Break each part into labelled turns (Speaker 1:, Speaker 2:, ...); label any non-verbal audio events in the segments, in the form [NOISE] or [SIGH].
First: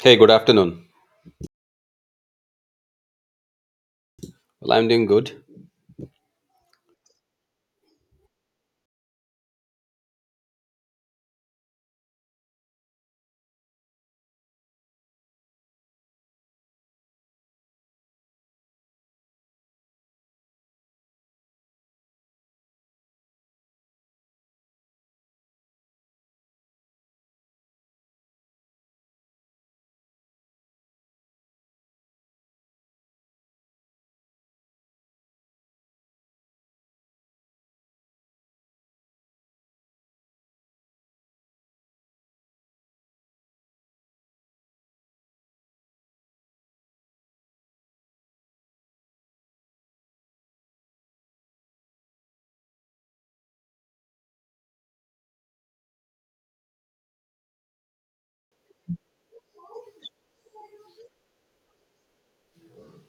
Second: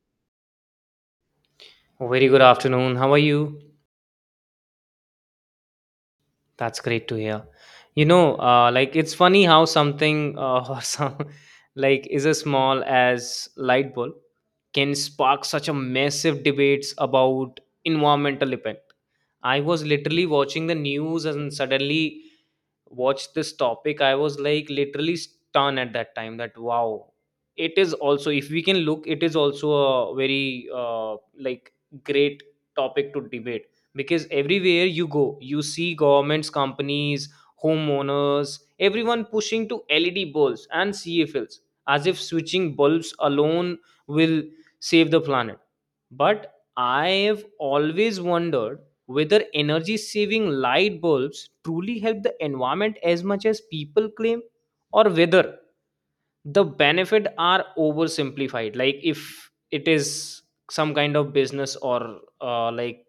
Speaker 1: Hey, good afternoon.
Speaker 2: Very good afternoon. How are you?
Speaker 1: Well, I'm doing good.
Speaker 2: That's great to hear. It's funny how something [LAUGHS] or some like is as small as light bulb can spark such a massive debates about environmental impact. I was literally watching the news and suddenly watched this topic. I was like literally stunned at that time that wow, it is also, if we can look, it is also a very great topic to debate, because everywhere you go you see governments, companies, homeowners, everyone pushing to led bulbs and cfls as if switching bulbs alone will save the planet. But I've always wondered whether energy saving light bulbs truly help the environment as much as people claim, or whether the benefit are oversimplified. Like if it is some kind of business, or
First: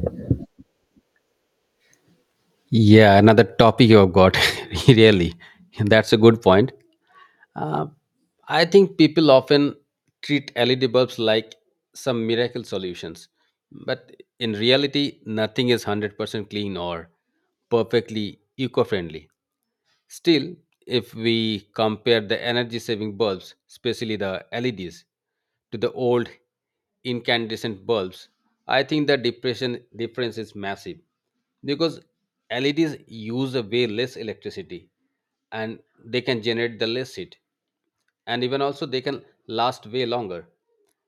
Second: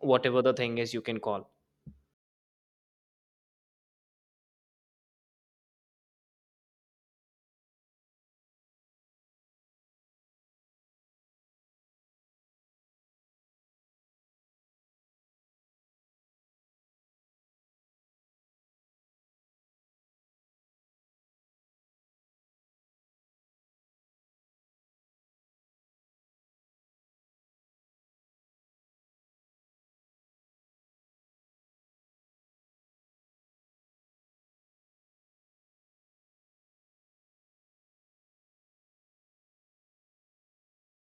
Speaker 2: whatever the thing is you can call.
Speaker 1: Yeah, another topic you have got. [LAUGHS] Really, that's a good point. Uh, I think people often treat LED bulbs like some miracle solutions, but in reality, nothing is 100% clean or perfectly eco friendly. Still, if we compare the energy saving bulbs, especially the LEDs, to the old incandescent bulbs, I think the depression difference is massive because LEDs use a way less electricity and they can generate the less heat, and even also they can last way longer,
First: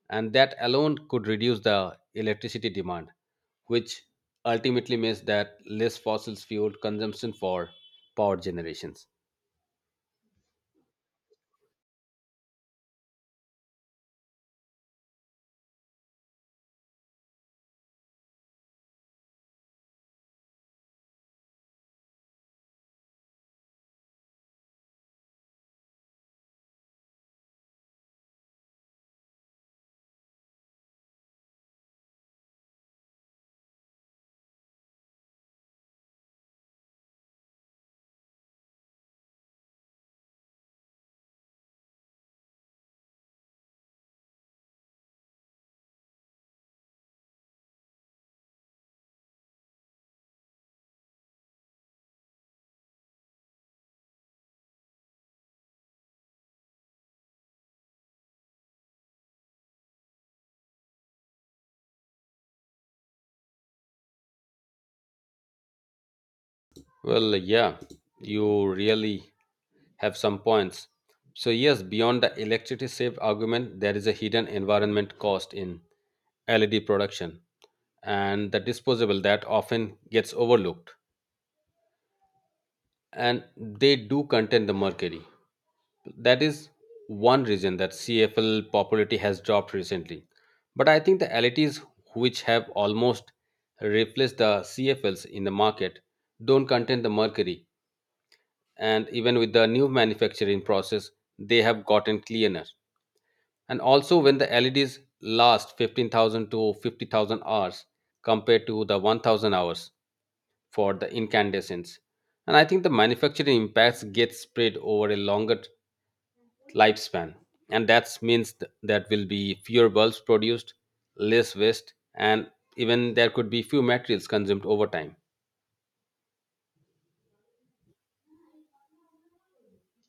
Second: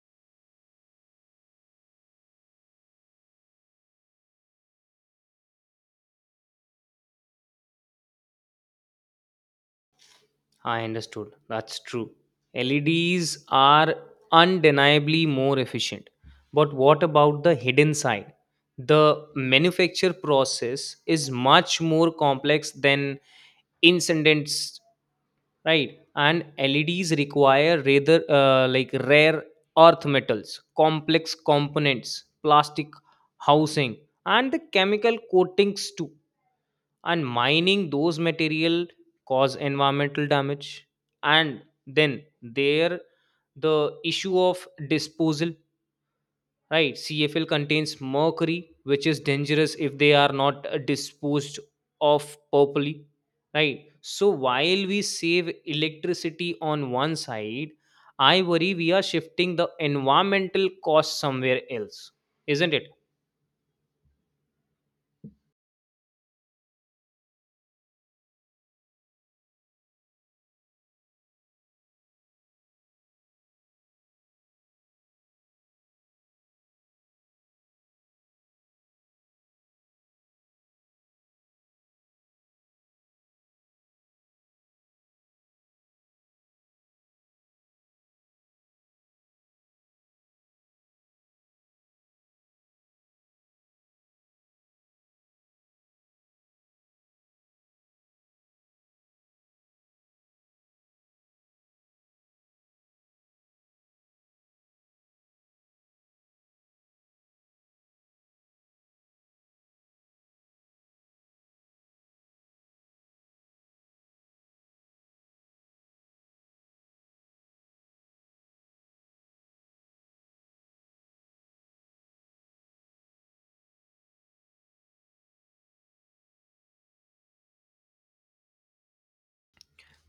Speaker 1: and that alone could reduce the electricity demand, which ultimately means that less fossil fuel consumption for power generations.
Speaker 2: I understood. That's true. LEDs are undeniably more efficient. But what about the hidden side? The manufacture process is much more complex than incidents, right? And LEDs require rather rare earth metals, complex components, plastic housing, and the chemical coatings too. And mining those material cause environmental damage, and then there the issue of disposal, right? CFL contains mercury, which is dangerous if they are not disposed of properly. Right, so while we save electricity on one side, I worry we are shifting the environmental cost somewhere else, isn't it?
Speaker 1: Well, yeah, you really have some points. So, yes, beyond the electricity saved argument, there is a hidden environment cost in LED production and the disposable that often gets overlooked. And they do contain the mercury. That is one reason that CFL popularity has dropped recently. But I think the LETs, which have almost replaced the CFLs in the market, don't contain the mercury. And even with the new manufacturing process, they have gotten cleaner. And also, when the LEDs last 15,000 to 50,000 hours compared to the 1,000 hours, for the incandescents. And I think the manufacturing impacts get spread over a longer lifespan. And that means that will be fewer bulbs produced, less waste, and even there could be few materials consumed over time.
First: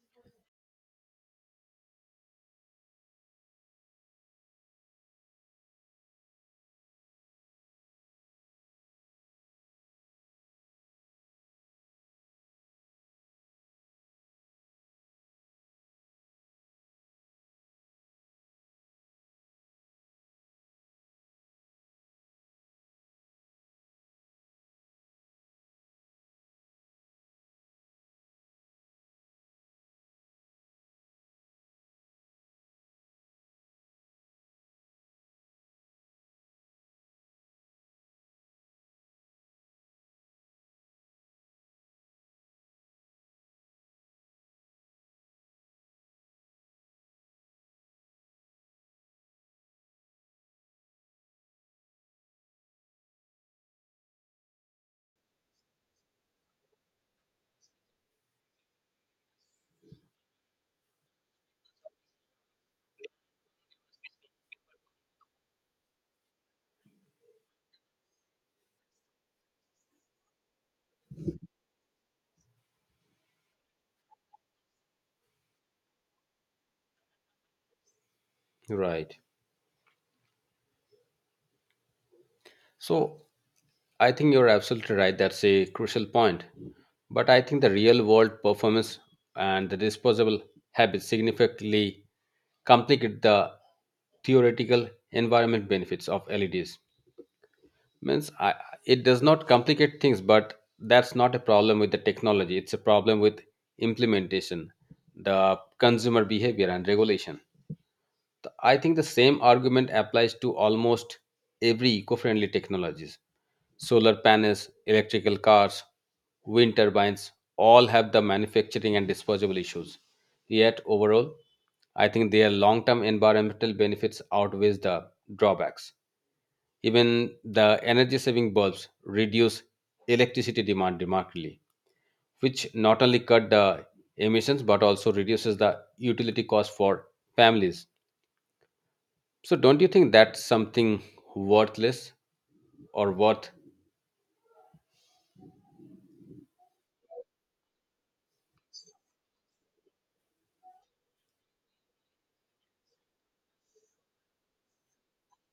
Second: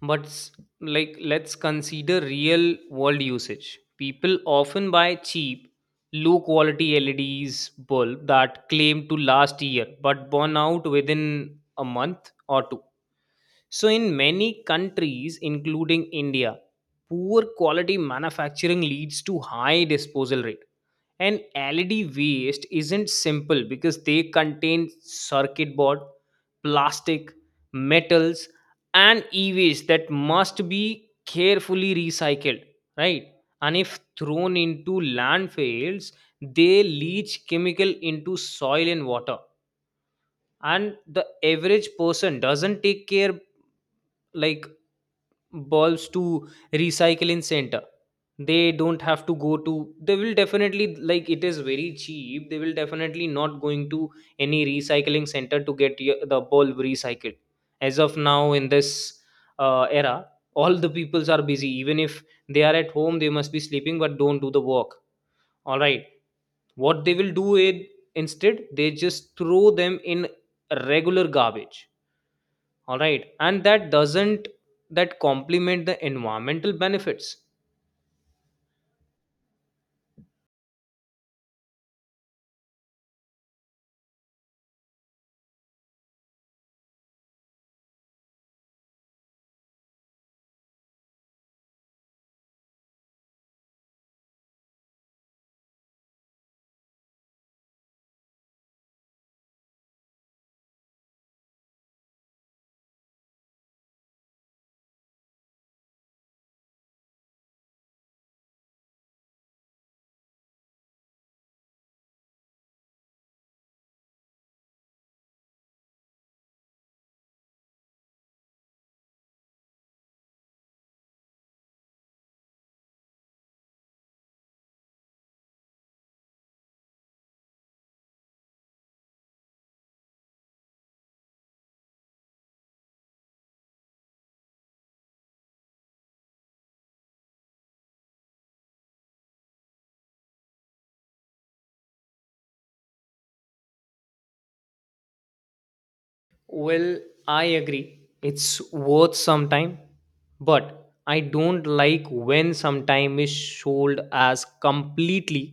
Speaker 2: But let's consider real world usage. People often buy cheap, low quality LEDs bulb that claim to last year but burn out within a month or two. So in many countries including India, poor quality manufacturing leads to high disposal rate, and LED waste isn't simple because they contain circuit board, plastic, metals, and e waste that must be carefully recycled, right? And if thrown into landfills, they leach chemical into soil and water. And the average person doesn't take care like bulbs to recycling center. They don't have to go to. They will definitely, like, it is very cheap, they will definitely not going to any recycling center to get the bulb recycled. As of now in this era, all the peoples are busy. Even if they are at home they must be sleeping, but don't do the work. All right, what they will do it instead, they just throw them in regular garbage. All right, and that doesn't, that complement the environmental benefits.
Speaker 1: Right. So I think you're absolutely right. That's a crucial point. But I think the real world performance and the disposable habits significantly complicate the theoretical environment benefits of LEDs. Means it does not complicate things, but that's not a problem with the technology, it's a problem with implementation, the consumer behavior and regulation. I think the same argument applies to almost every eco-friendly technologies, solar panels, electrical cars, wind turbines, all have the manufacturing and disposable issues, yet overall I think their long-term environmental benefits outweighs the drawbacks. Even the energy saving bulbs reduce electricity demand remarkably, which not only cut the emissions but also reduces the utility cost for families. So, don't you think that's something worthless or worth.
Speaker 2: Well, I agree it's worth some time, but I don't like when some time is sold as completely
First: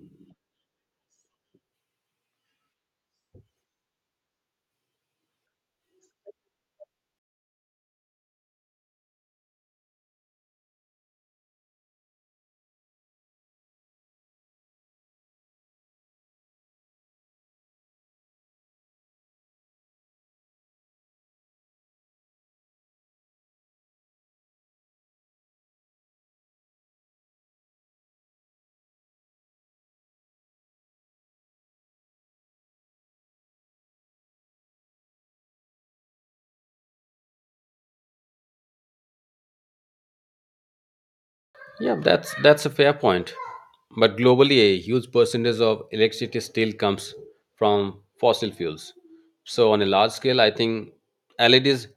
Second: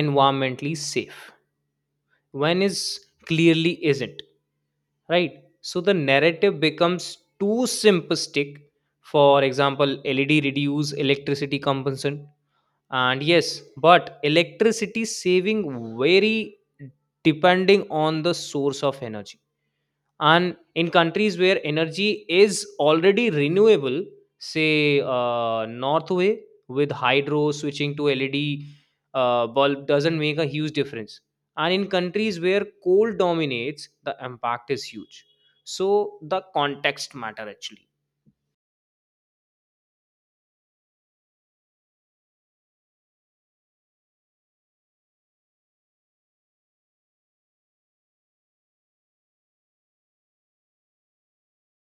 Speaker 2: environmentally safe when is clearly isn't, right? So the narrative becomes too simplistic. For example, led reduce electricity consumption, and yes, but electricity saving vary depending on the source of energy. And in countries where energy is already renewable, say northway with hydro, switching to led bulb doesn't make a huge difference. And in countries where coal dominates, the impact is huge. So the context matter actually.
Speaker 1: Yeah, that's a fair point. But globally, a huge percentage of electricity still comes from fossil fuels. So on a large scale, I think LEDs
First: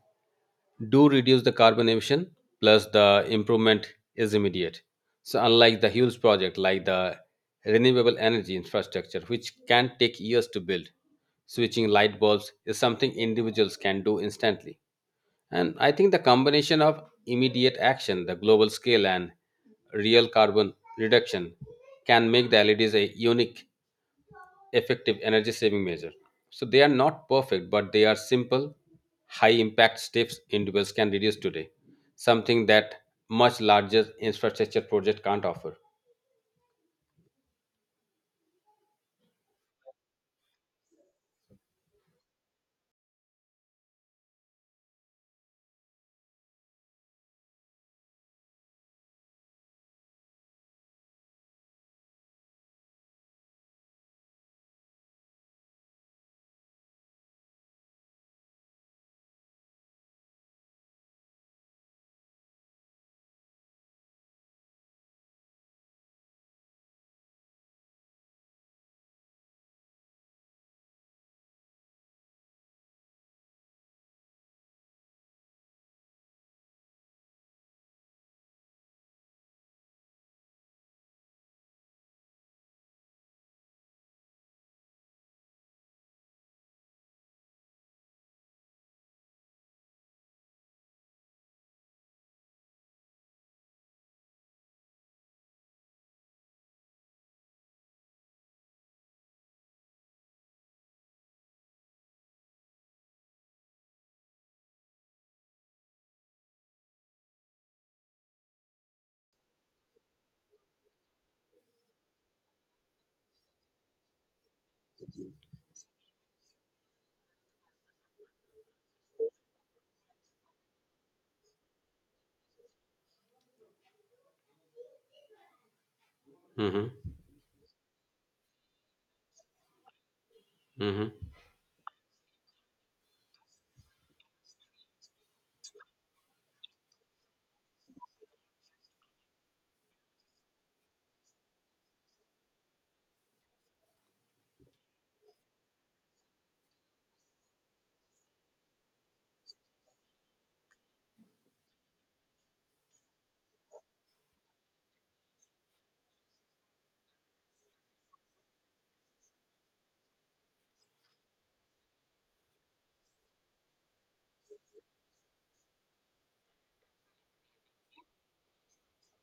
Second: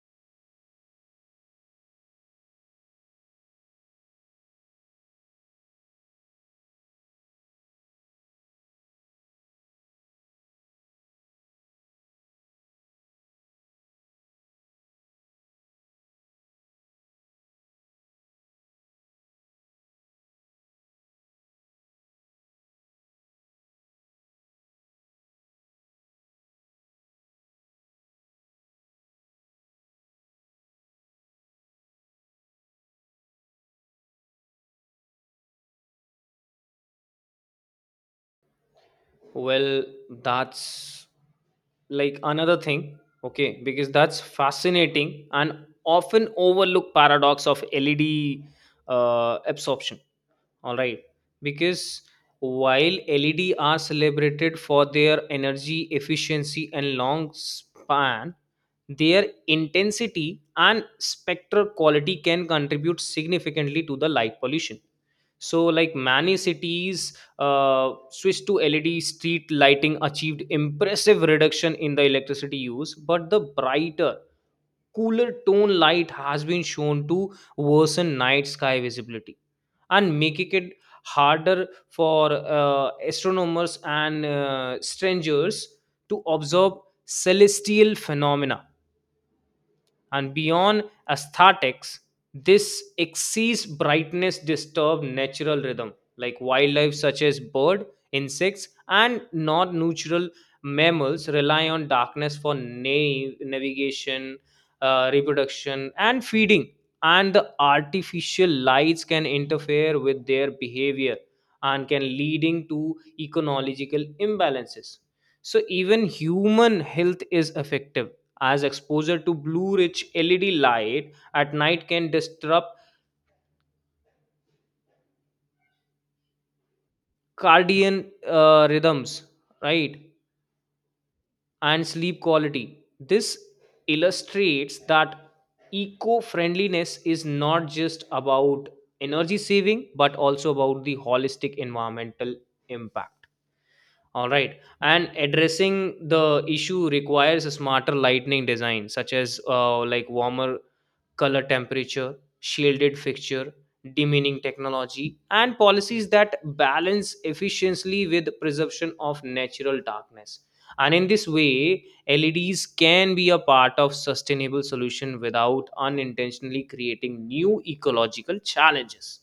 Speaker 1: do reduce the carbon emission, plus the improvement is immediate. So unlike the huge project like the renewable energy infrastructure, which can take years to build, switching light bulbs is something individuals can do instantly. And I think the combination of immediate action, the global scale, and real carbon reduction can make the LEDs a unique, effective energy saving measure. So they are not perfect, but they are simple, high impact steps individuals can reduce today, something that much larger infrastructure project can't offer.
Speaker 2: Well, that's like another thing. Okay, because that's fascinating and often overlooked paradox of led absorption. All right, because while led are celebrated for their energy efficiency and long span, their intensity and spectral quality can contribute significantly to the light pollution. So like many cities switch to led street lighting achieved impressive reduction in the electricity use, but the brighter, cooler tone light has been shown to worsen night sky visibility and making it harder for astronomers and strangers to observe celestial phenomena. And beyond aesthetics, this excess brightness disturbs natural rhythm. Like wildlife such as bird, insects, and non-natural mammals rely on darkness for navigation, reproduction and feeding, and the artificial lights can interfere with their behavior and can leading to ecological imbalances. So even human health is affected, as exposure to blue rich led light at night can disrupt
Speaker 1: Hmm.
Speaker 2: cardian rhythms, right?
Speaker 1: Hmm.
Speaker 2: And sleep quality. This illustrates that eco-friendliness is not just about energy saving but also about the holistic environmental impact. All right. And addressing the issue requires a smarter lighting design, such as warmer color temperature, shielded fixture, dimming technology, and policies that balance efficiently with preservation of natural darkness. And in this way, LEDs can be a part of sustainable solution without unintentionally creating new ecological challenges.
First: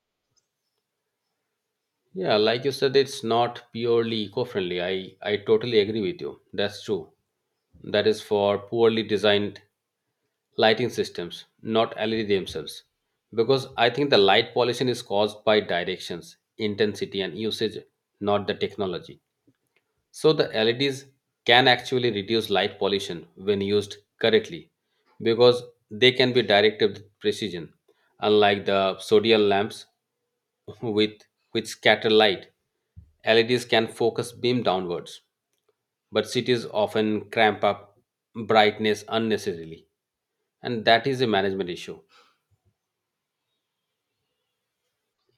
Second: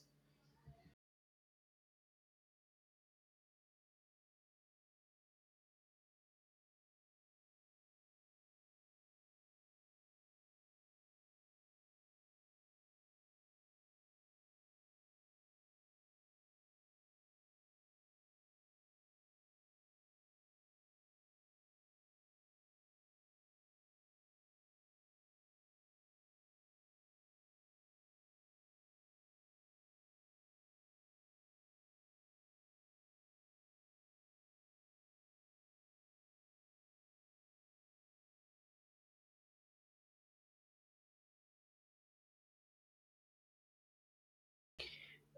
Speaker 1: Yeah, like you said, it's not purely eco friendly. I totally agree with you. That's true. That is for poorly designed lighting systems, not LED themselves. Because I think the light pollution is caused by directions, intensity, and usage, not the technology. So the LEDs can actually reduce light pollution when used correctly because they can be directed with precision, unlike the sodium lamps [LAUGHS] with which scatter light. LEDs can focus beam downwards, but cities often cramp up brightness unnecessarily, and that is a management issue.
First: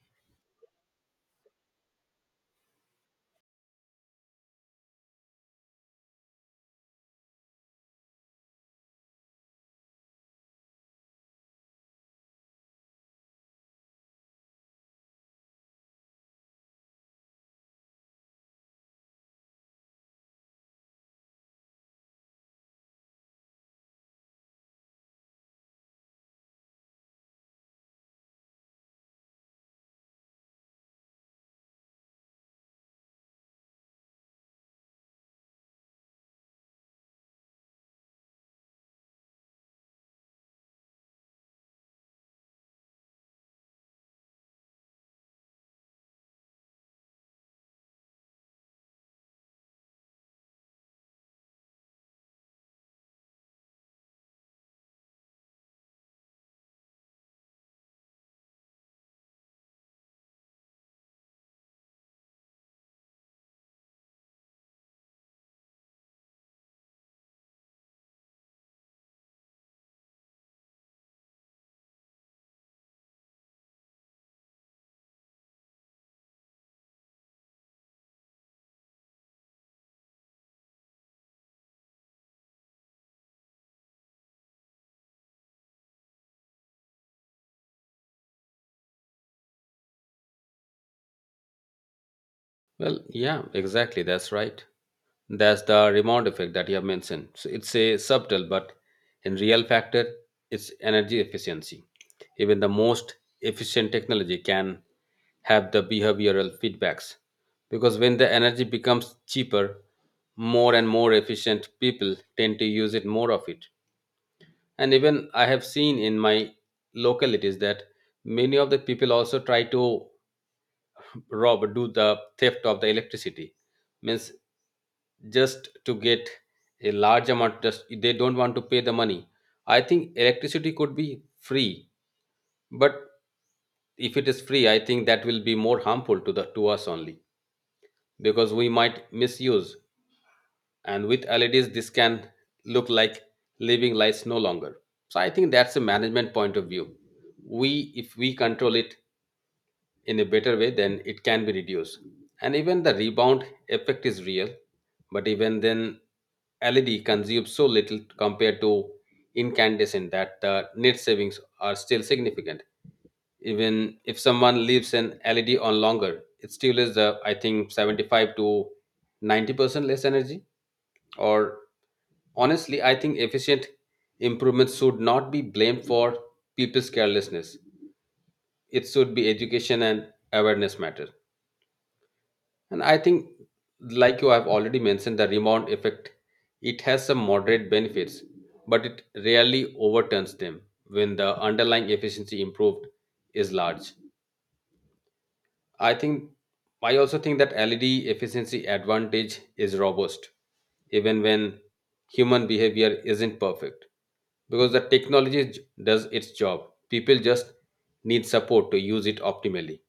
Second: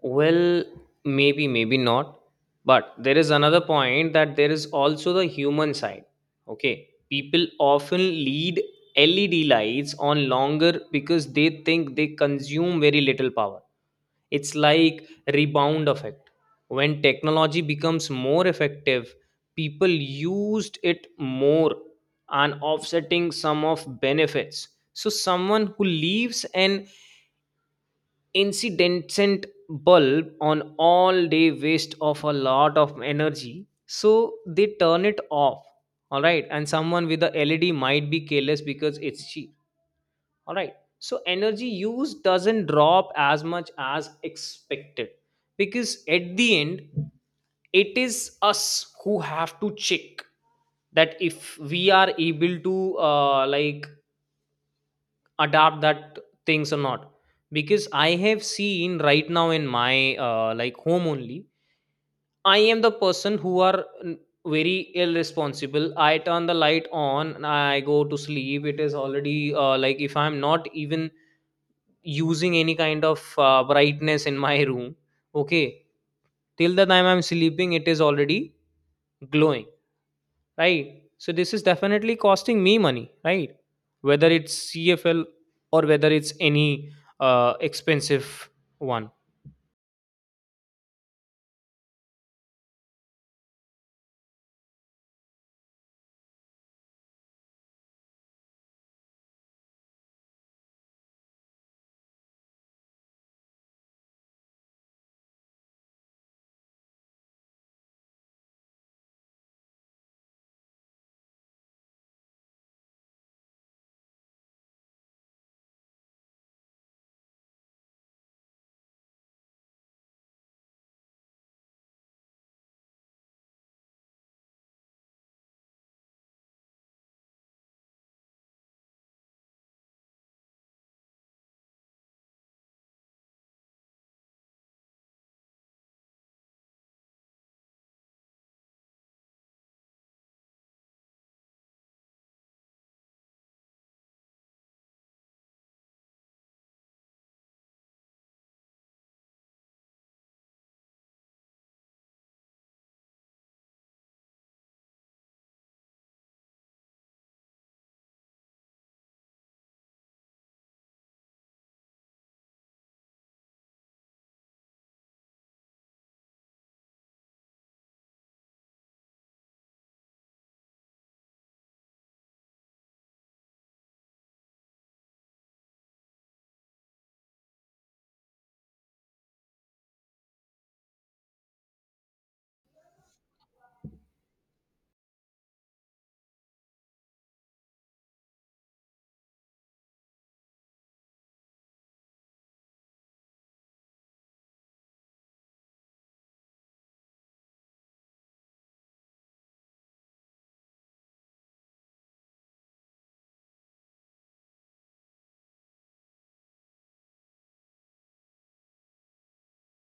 Speaker 2: Well, maybe, maybe not. But there is another point that there is also the human side. Okay. People often lead LED lights on longer because they think they consume very little power. It's like rebound effect. When technology becomes more effective, people used it more and offsetting some of benefits. So someone who leaves an incandescent bulb on all day waste of a lot of energy, so they turn it off. All right, and someone with a led might be careless because it's cheap. All right, so energy use doesn't drop as much as expected, because at the end it is us who have to check that if we are able to adapt that things or not. Because I have seen right now in my home only, I am the person who are very irresponsible. I turn the light on and I go to sleep. It is already if I'm not even using any kind of brightness in my room, okay, till the time I'm sleeping it is already glowing, right? So this is definitely costing me money, right? Whether it's CFL or whether it's any expensive one.
Speaker 1: Well, yeah, exactly, that's right. That's the rebound effect that you have mentioned, so it's a subtle but in real factor, it's energy efficiency. Even the most efficient technology can have the behavioral feedbacks, because when the energy becomes cheaper, more and more efficient, people tend to use it more of it. And even I have seen in my localities that many of the people also try to rob or do the theft of the electricity, means just to get a large amount, just they don't want to pay the money. I think electricity could be free, but if it is free, I think that will be more harmful to the to us only, because we might misuse. And with LEDs this can look like living lights no longer. So I think that's a management point of view. We if we control it in a better way, then it can be reduced. And even the rebound effect is real, but even then LED consumes so little compared to incandescent that the net savings are still significant. Even if someone leaves an LED on longer, it still is the I think 75 to 90% less energy or. Honestly, I think efficient improvements should not be blamed for people's carelessness. It should be education and awareness matter. And I think, like you have already mentioned, the rebound effect, it has some moderate benefits, but it rarely overturns them when the underlying efficiency improved is large. I think I also think that LED efficiency advantage is robust, even when human behavior isn't perfect, because the technology does its job. People just need support to use it optimally.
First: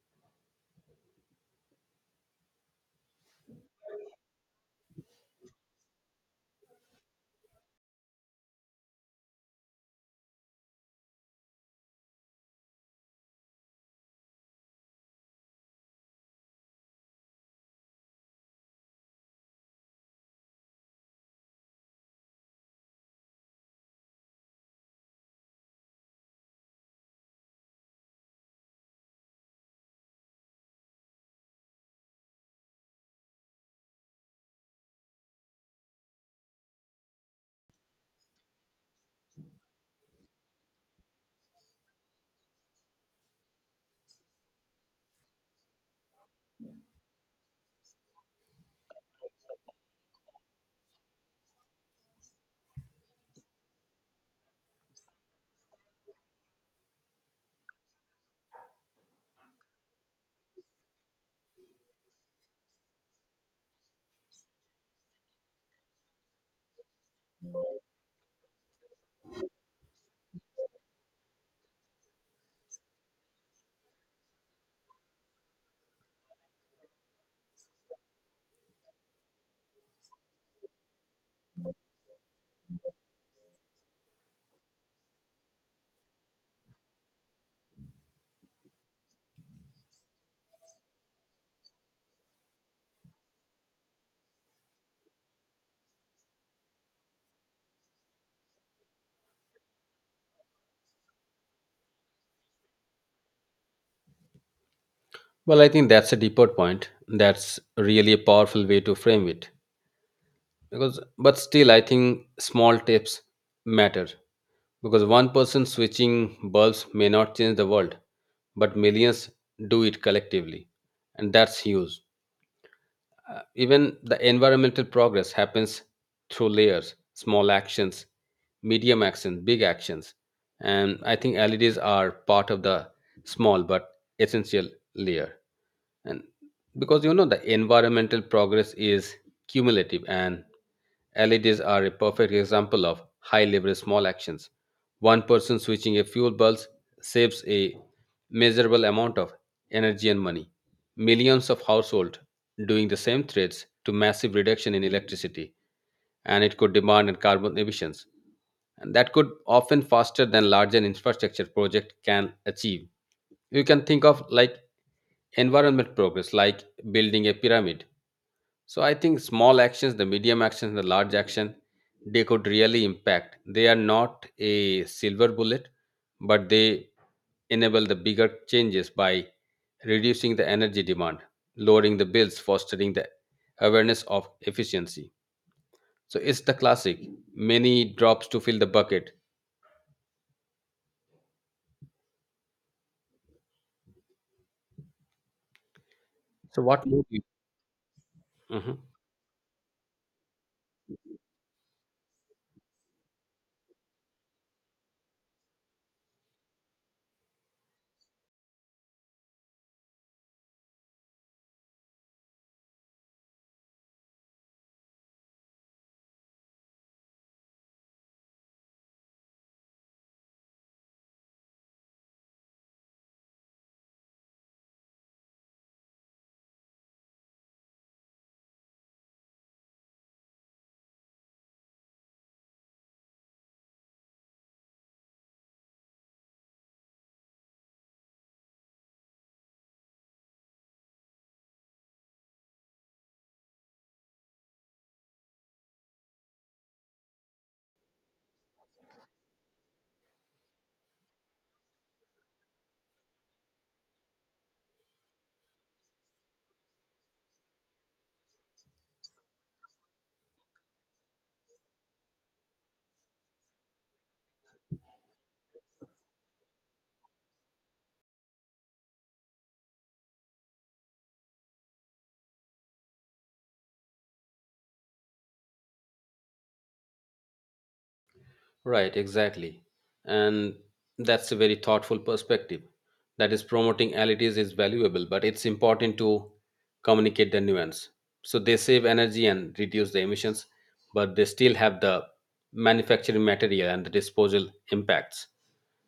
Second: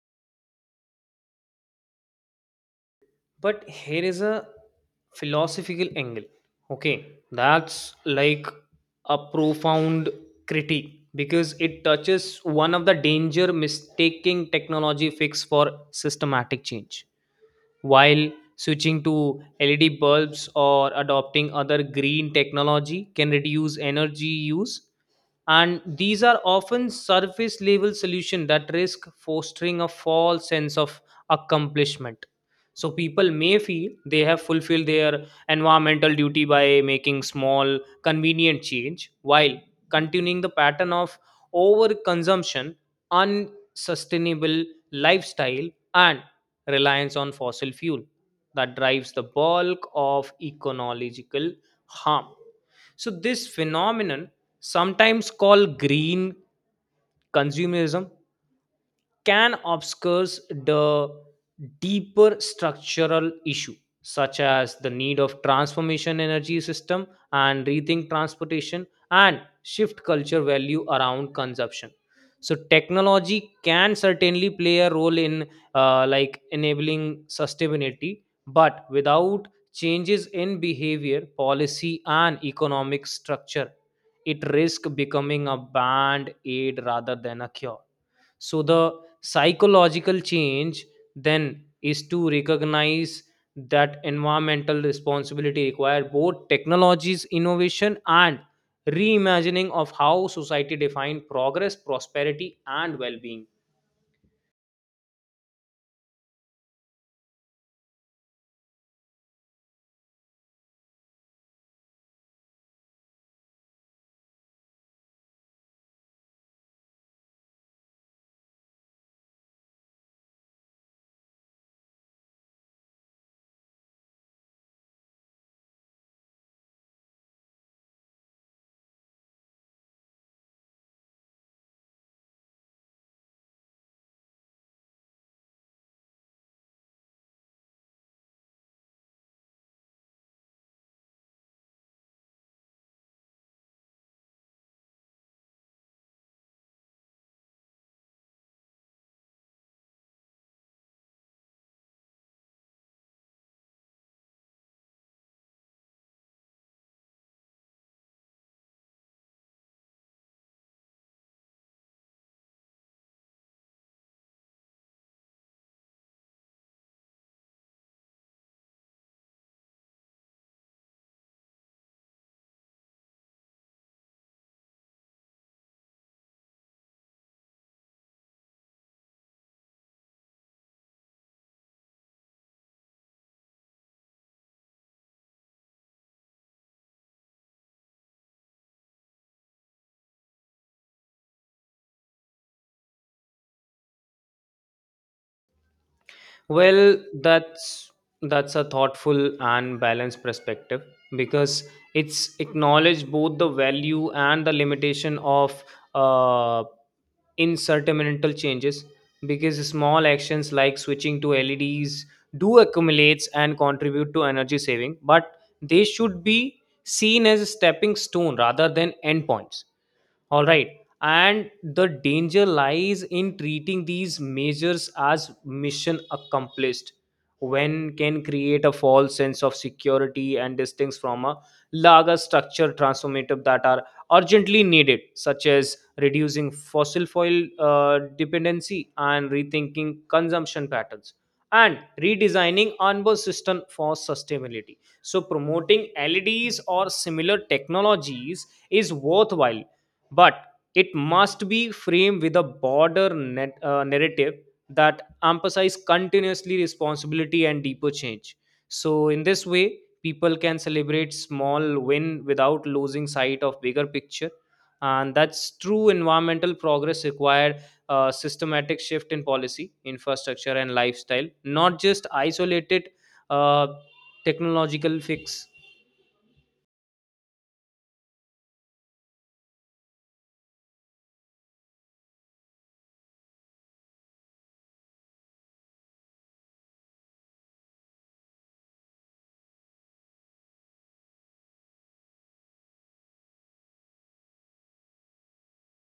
Speaker 2: But here is a philosophical angle. Okay, that's like a profound critique because it touches one of the danger mistaking technology fix for systematic change. While switching to LED bulbs or adopting other green technology can reduce energy use, and these are often surface level solutions that risk fostering a false sense of accomplishment. So people may feel they have fulfilled their environmental duty by making small convenient change while continuing the pattern of overconsumption, unsustainable lifestyle, and reliance on fossil fuel that drives the bulk of ecological harm. So this phenomenon, sometimes called green consumerism, can obscure the deeper structural issue such as the need of transformation energy system and rethink transportation and shift culture value around consumption. So technology can certainly play a role in enabling sustainability, but without changes in behavior, policy and economic structure, it risks becoming a band aid rather than a cure. So the psychological change then is to recognize that environmental responsibility require both technologies innovation and reimagining of how society define progress, prosperity and well-being.
Speaker 1: Well, I think that's a deeper point. That's really a powerful way to frame it. Because but still I think small tips matter, because one person switching bulbs may not change the world, but millions do it collectively, and that's huge. Even the environmental progress happens through layers, small actions, medium actions, big actions, and I think LEDs are part of the small but essential layer. And because you know the environmental progress is cumulative, and LEDs are a perfect example of high leverage small actions. One person switching a fuel bulb saves a measurable amount of energy and money. Millions of households doing the same threads to massive reduction in electricity, and it could demand and carbon emissions, and that could often faster than larger infrastructure project can achieve. You can think of like environment progress like building a pyramid. So I think small actions, the medium actions, and the large action, they could really impact. They are not a silver bullet, but they enable the bigger changes by reducing the energy demand, lowering the bills, fostering the awareness of efficiency. So it's the classic many drops to fill the bucket. So what.
Speaker 2: Well, that's a
Speaker 1: Mhm.
Speaker 2: thoughtful and balanced perspective, because it's acknowledged both the value and the limitation of uh, insurmountable changes. Because small actions like switching to LEDs do accumulates and contribute to energy saving, but they should be seen as a stepping stone rather than endpoints. All right. And the danger lies in treating these measures as mission accomplished. When can create a false sense of security and distance from a larger structure transformative that are urgently needed, such as reducing fossil fuel dependency and rethinking consumption patterns and redesigning onboard system for sustainability. So promoting LEDs or similar technologies is worthwhile, but it must be framed with a broader narrative that emphasize continuously responsibility and deeper change. So in this way people can celebrate small win without losing sight of bigger picture. And that's true, environmental progress required a systematic shift in policy, infrastructure and lifestyle, not just isolated uh, technological fix.
Speaker 1: Right, exactly. And that's a very thoughtful perspective. That is, promoting LEDs is valuable, but it's important to communicate the nuance. So they save energy and reduce the emissions, but they still have the manufacturing material and the disposal impacts.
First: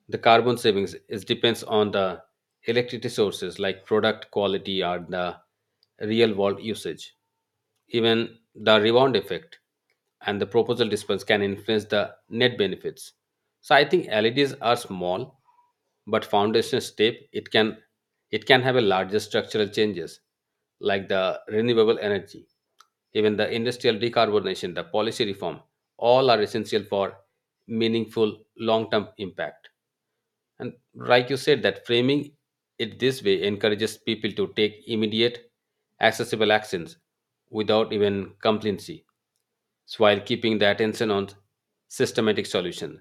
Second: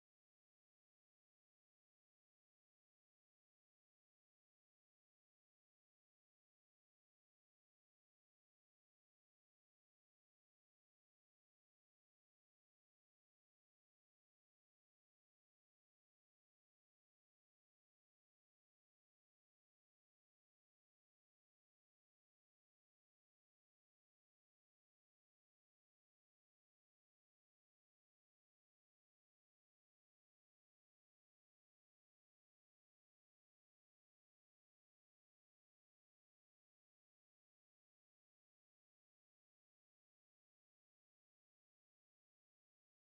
Speaker 1: The carbon savings is depends on the electricity sources like product quality or the real world usage. Even the rebound effect and the proposal dispense can influence the net benefits. So I think LEDs are small but foundation step, it can have a larger structural changes like the renewable energy, even the industrial decarbonization, the policy reform, all are essential for meaningful long-term impact. And like you said, that framing it this way encourages people to take immediate accessible actions without even complacency, so while keeping the attention on systematic solutions.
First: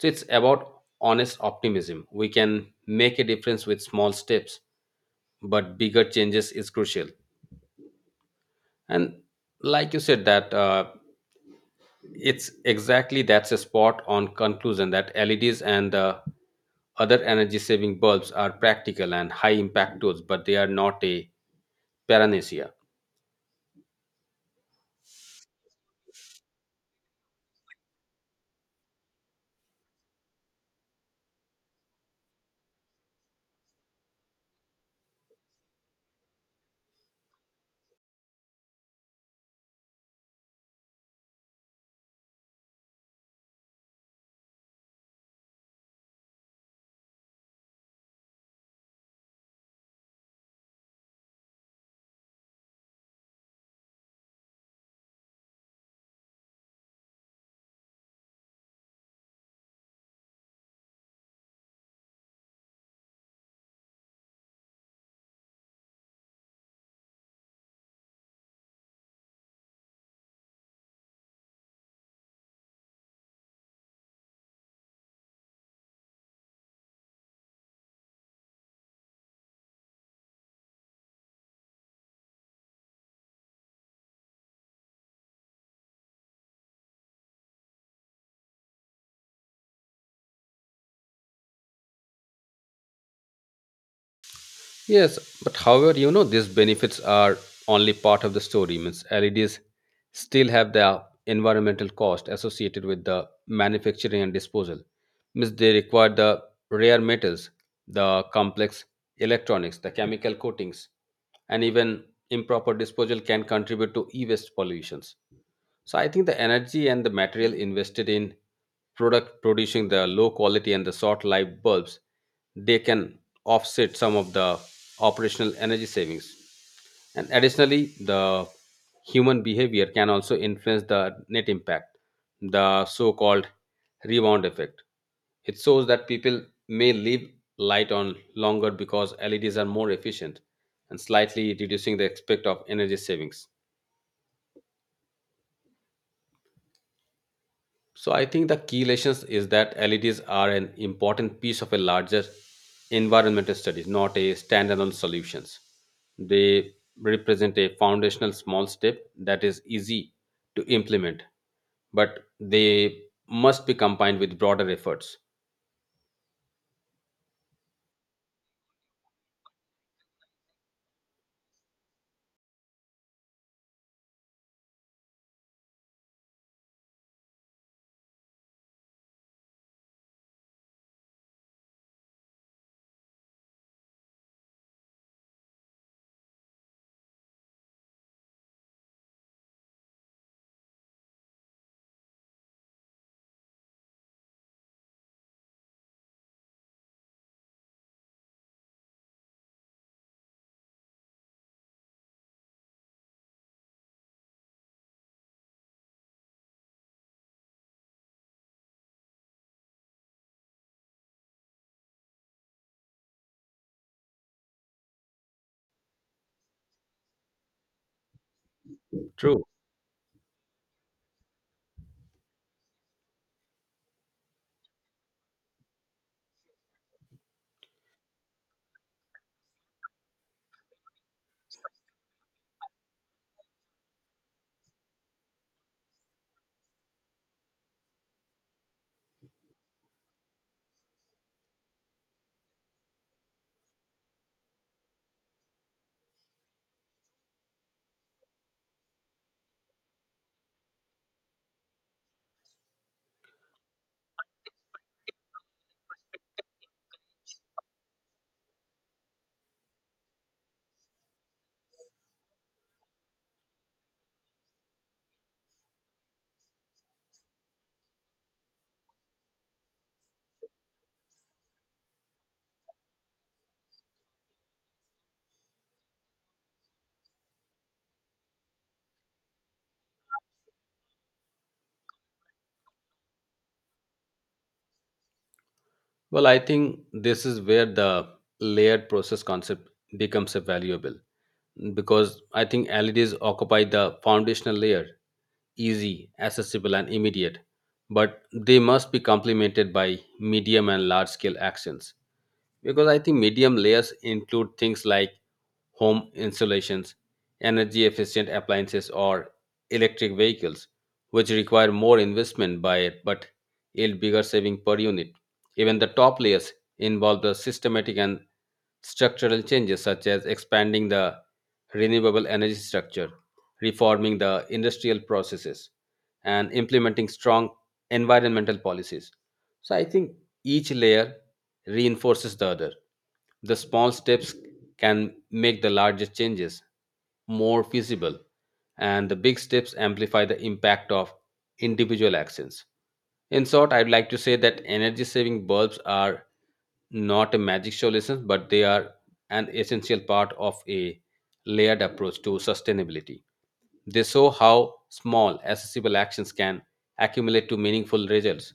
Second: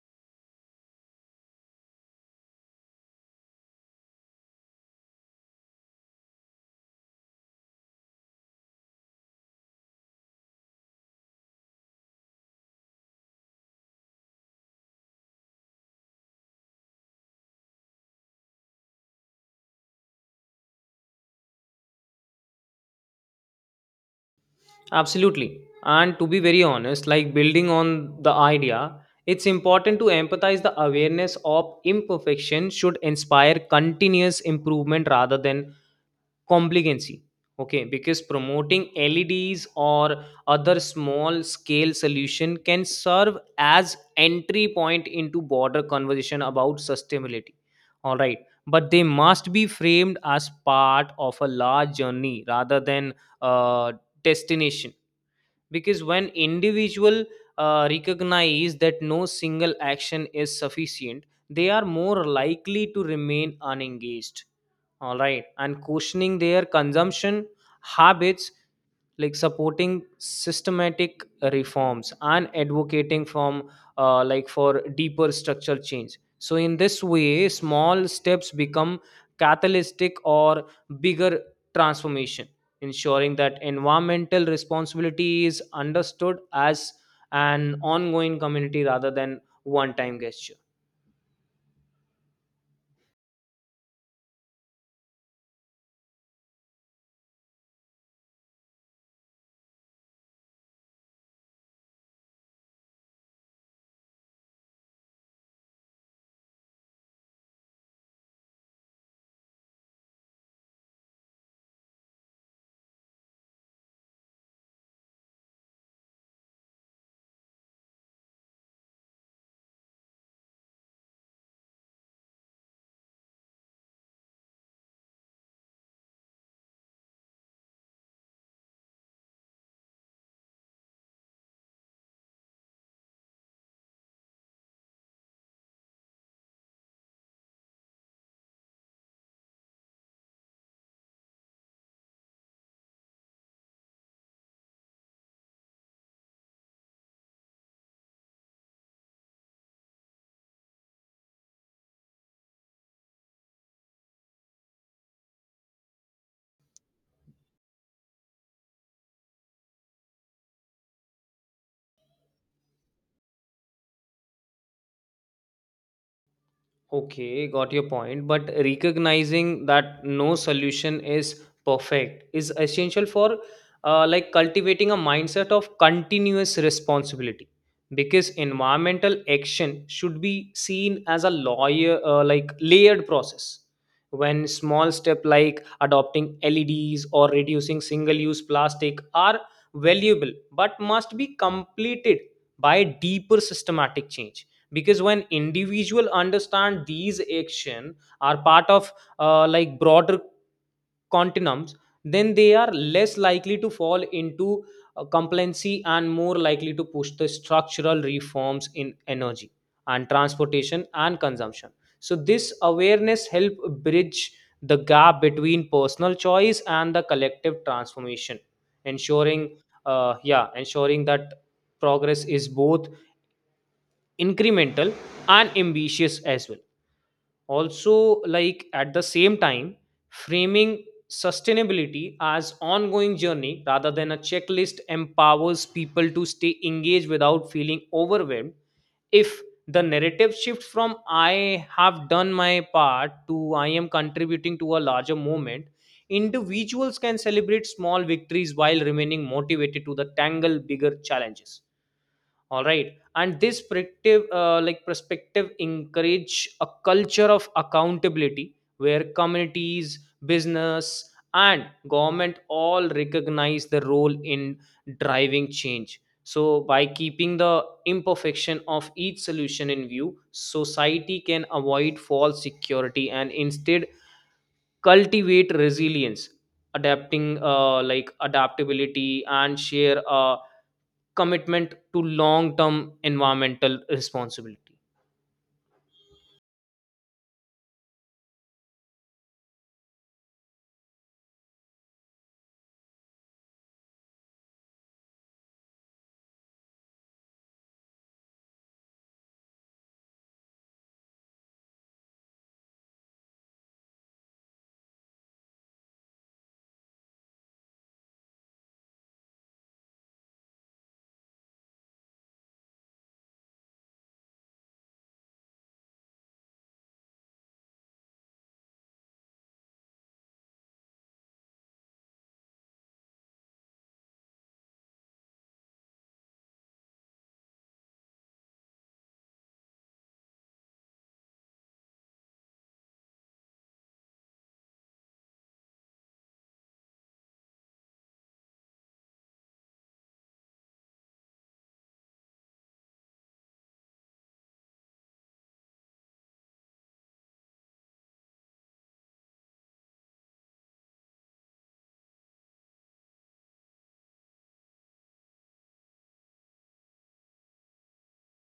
Speaker 1: So it's about honest optimism, we can make a difference with small steps but bigger changes is crucial. And like you said that it's exactly that's a spot on conclusion that LEDs and the other energy saving bulbs are practical and high impact tools, but they are not a panacea.
Speaker 2: Absolutely. And to be very honest, like building on the idea, it's important to empathize the awareness of imperfection should inspire continuous improvement rather than complacency. Okay, because promoting LEDs or other small scale solution can serve as entry point into broader conversation about sustainability. All right, but they must be framed as part of a large journey rather than uh, destination. Because when individual recognize that no single action is sufficient, they are more likely to remain unengaged. All right, and questioning their consumption habits, like supporting systematic reforms and advocating from for deeper structural change. So in this way small steps become catalytic or bigger transformation, ensuring that environmental responsibility is understood as an ongoing community rather than one time gesture.
Speaker 1: Yes, but however, you know, these benefits are only part of the story. Means LEDs still have the environmental cost associated with the manufacturing and disposal. Means they require the rare metals, the complex electronics, the chemical coatings, and even improper disposal can contribute to e-waste pollutions. So I think the energy and the material invested in product producing the low quality and the short life bulbs, they can offset some of the operational energy savings. And additionally, the human behavior can also influence the net impact, the so called rebound effect. It shows that people may leave light on longer because LEDs are more efficient, and slightly reducing the aspect of energy savings. So I think the key lessons is that LEDs are an important piece of a larger environmental studies, not a standalone solutions. They represent a foundational small step that is easy to implement, but they must be combined with broader efforts.
Speaker 2: Okay, got your point. But recognizing that no solution is perfect is essential for cultivating a mindset of continuous responsibility. Because environmental action should be seen as a lawyer like layered process, when small step like adopting LEDs or reducing single use plastic are valuable but must be completed by deeper systematic change. Because when individual understand these action are part of broader continuums, then they are less likely to fall into complacency and more likely to push the structural reforms in energy and transportation and consumption. So this awareness help bridge the gap between personal choice and the collective transformation,
Speaker 1: True.
Speaker 2: ensuring, yeah, ensuring that progress is both incremental and ambitious as well. Also, like at the same time, framing sustainability as ongoing journey rather than a checklist empowers people to stay engaged without feeling overwhelmed. If the narrative shifts from I have done my part to I am contributing to a larger movement, individuals can celebrate small victories while remaining motivated to the tangle bigger challenges. All right, and this perspective encourage a culture of accountability where communities, business and government all recognize the role in driving change. So by keeping the imperfection of each solution in view, society can avoid false security and instead cultivate resilience, adapting like adaptability and share a commitment to long term environmental responsibility.
Speaker 1: Well, I think this is where the layered process concept becomes a valuable, because I think LEDs occupy the foundational layer, easy, accessible, and immediate, but they must be complemented by medium and large scale actions, because I think medium layers include things like home installations, energy efficient appliances, or electric vehicles, which require more investment by it but yield bigger saving per unit. Even the top layers involve the systematic and structural changes such as expanding the renewable energy structure, reforming the industrial processes, and implementing strong environmental policies. So I think each layer reinforces the other. The small steps can make the larger changes more feasible, and the big steps amplify the impact of individual actions. In short, I'd like to say that energy saving bulbs are not a magic solution, but they are an essential part of a layered approach to sustainability. They show how small, accessible actions can accumulate to meaningful results,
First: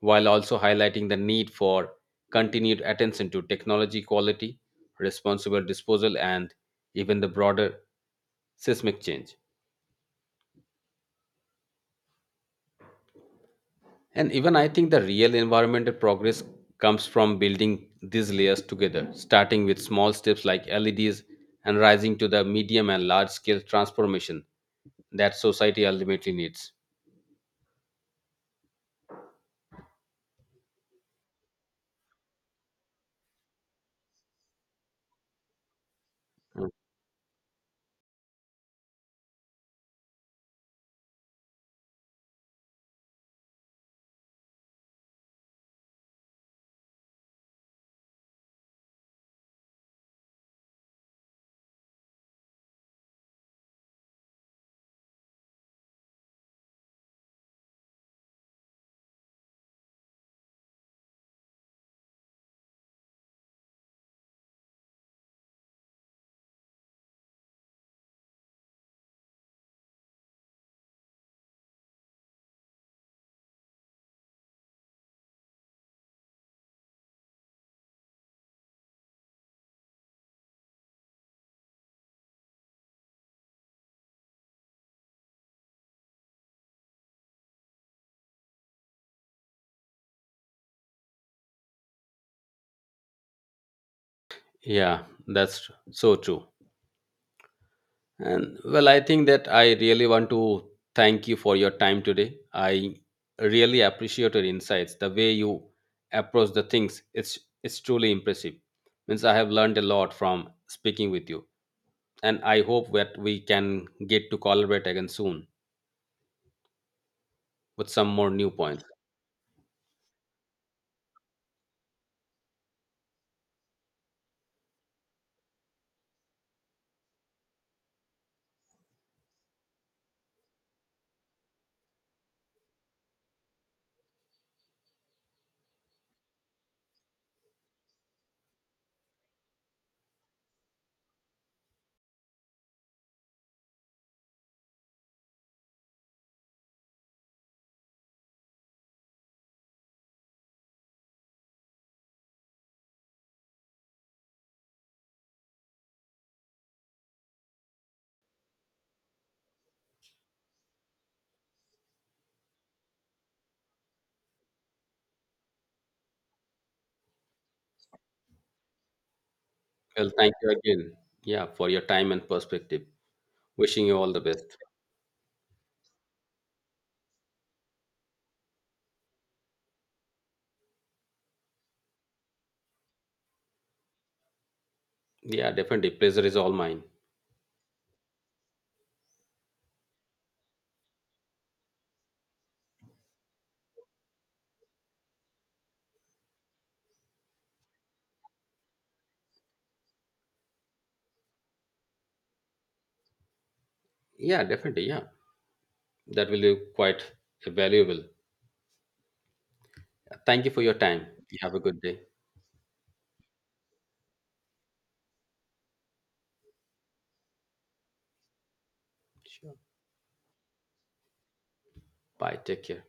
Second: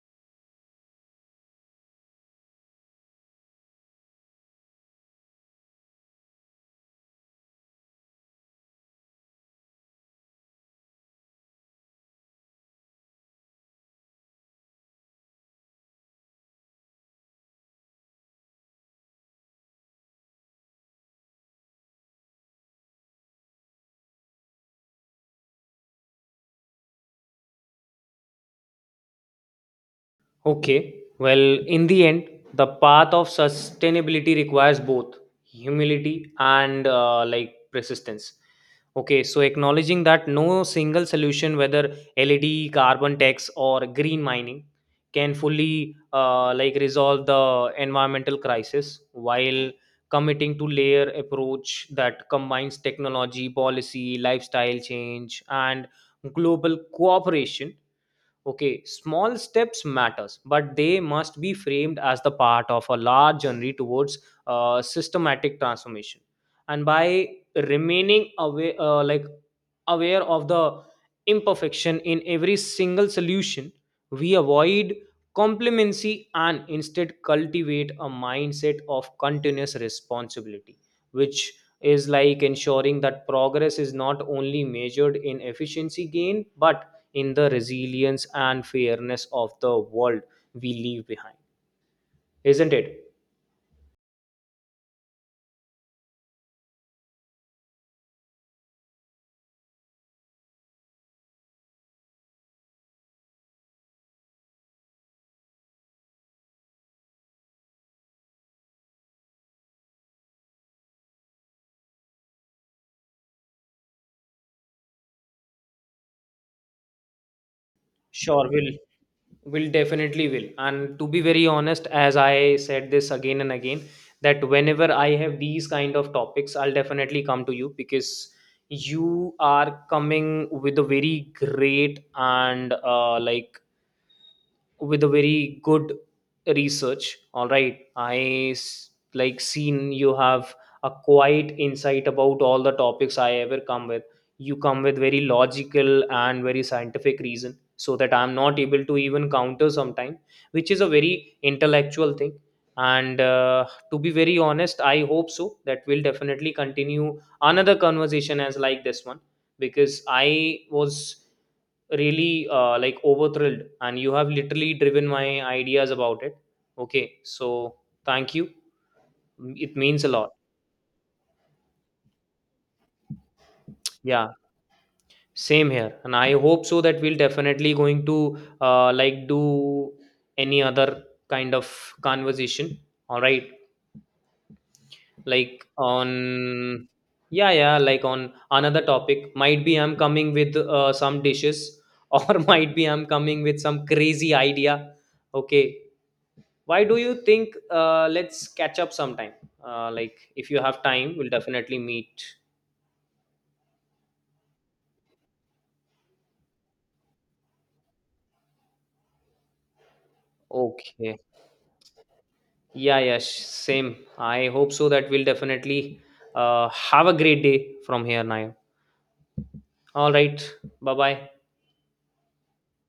Speaker 1: while also highlighting the need for continued attention to technology quality, responsible disposal, and even the broader seismic change. And even I think the real environmental progress comes from building these layers together, starting with small steps like LEDs and rising to the medium and large scale transformation that society ultimately needs.
Speaker 2: Okay, well, in the end, the path of sustainability requires both humility
Speaker 1: Mm.
Speaker 2: and persistence. Okay, so acknowledging that no single solution, whether LED, carbon tax, or green mining, can fully resolve the environmental crisis, while committing to layer approach that combines technology, policy, lifestyle change, and global cooperation. Okay, small steps matters, but they must be framed as the part of a large journey towards systematic transformation. And by remaining aware, like aware of the imperfection in every single solution, we avoid complacency and instead cultivate a mindset of continuous responsibility, which is like ensuring that progress is not only measured in efficiency gain but in the resilience and fairness of the world we leave behind, isn't it?
Speaker 1: Yeah, that's so true. And well, I think that I really want to thank you for your time today. I really appreciate your insights. The way you approach the things, it's truly impressive. Means I have learned a lot from speaking with you. And I hope that we can get to collaborate again soon with some more
Speaker 2: Sure
Speaker 1: new
Speaker 2: will
Speaker 1: points.
Speaker 2: will definitely will. And to be very honest, as I said this again and again, that whenever I have these kind of topics I'll definitely come to you, because you are coming with a very great and with a very good research. All right, I seen you have a quite insight about all the topics I ever come with. You come with very logical and very scientific reason, so that I'm not able to even counter sometime, which is a very intellectual thing. And to be very honest, I hope so that we'll definitely continue another conversation as like this one, because I was really overthrilled and you have literally driven my ideas about it. Okay, so thank you. It means a
Speaker 1: Well,
Speaker 2: lot.
Speaker 1: thank you again, yeah, for your time and perspective. Wishing you all the
Speaker 2: Yeah,
Speaker 1: best.
Speaker 2: same here. And I hope so that we'll definitely going to do any other kind of conversation. All right.
Speaker 1: Yeah,
Speaker 2: Like
Speaker 1: definitely. Pleasure is all mine.
Speaker 2: on, yeah, yeah, like on another topic, might be I'm coming with some dishes [LAUGHS] or might be I'm coming with some crazy idea. Okay, why do you think? Uh, Let's catch up sometime, if you have time we'll definitely meet.
Speaker 1: Yeah, definitely. Yeah, that will be quite valuable. Thank you for your time.
Speaker 2: Okay.
Speaker 1: You have a good day.
Speaker 2: Yeah, yeah, same, I hope so that we'll definitely have a great day from here now.
Speaker 1: Sure.
Speaker 2: All right. Bye bye.
Speaker 1: Bye. Take care.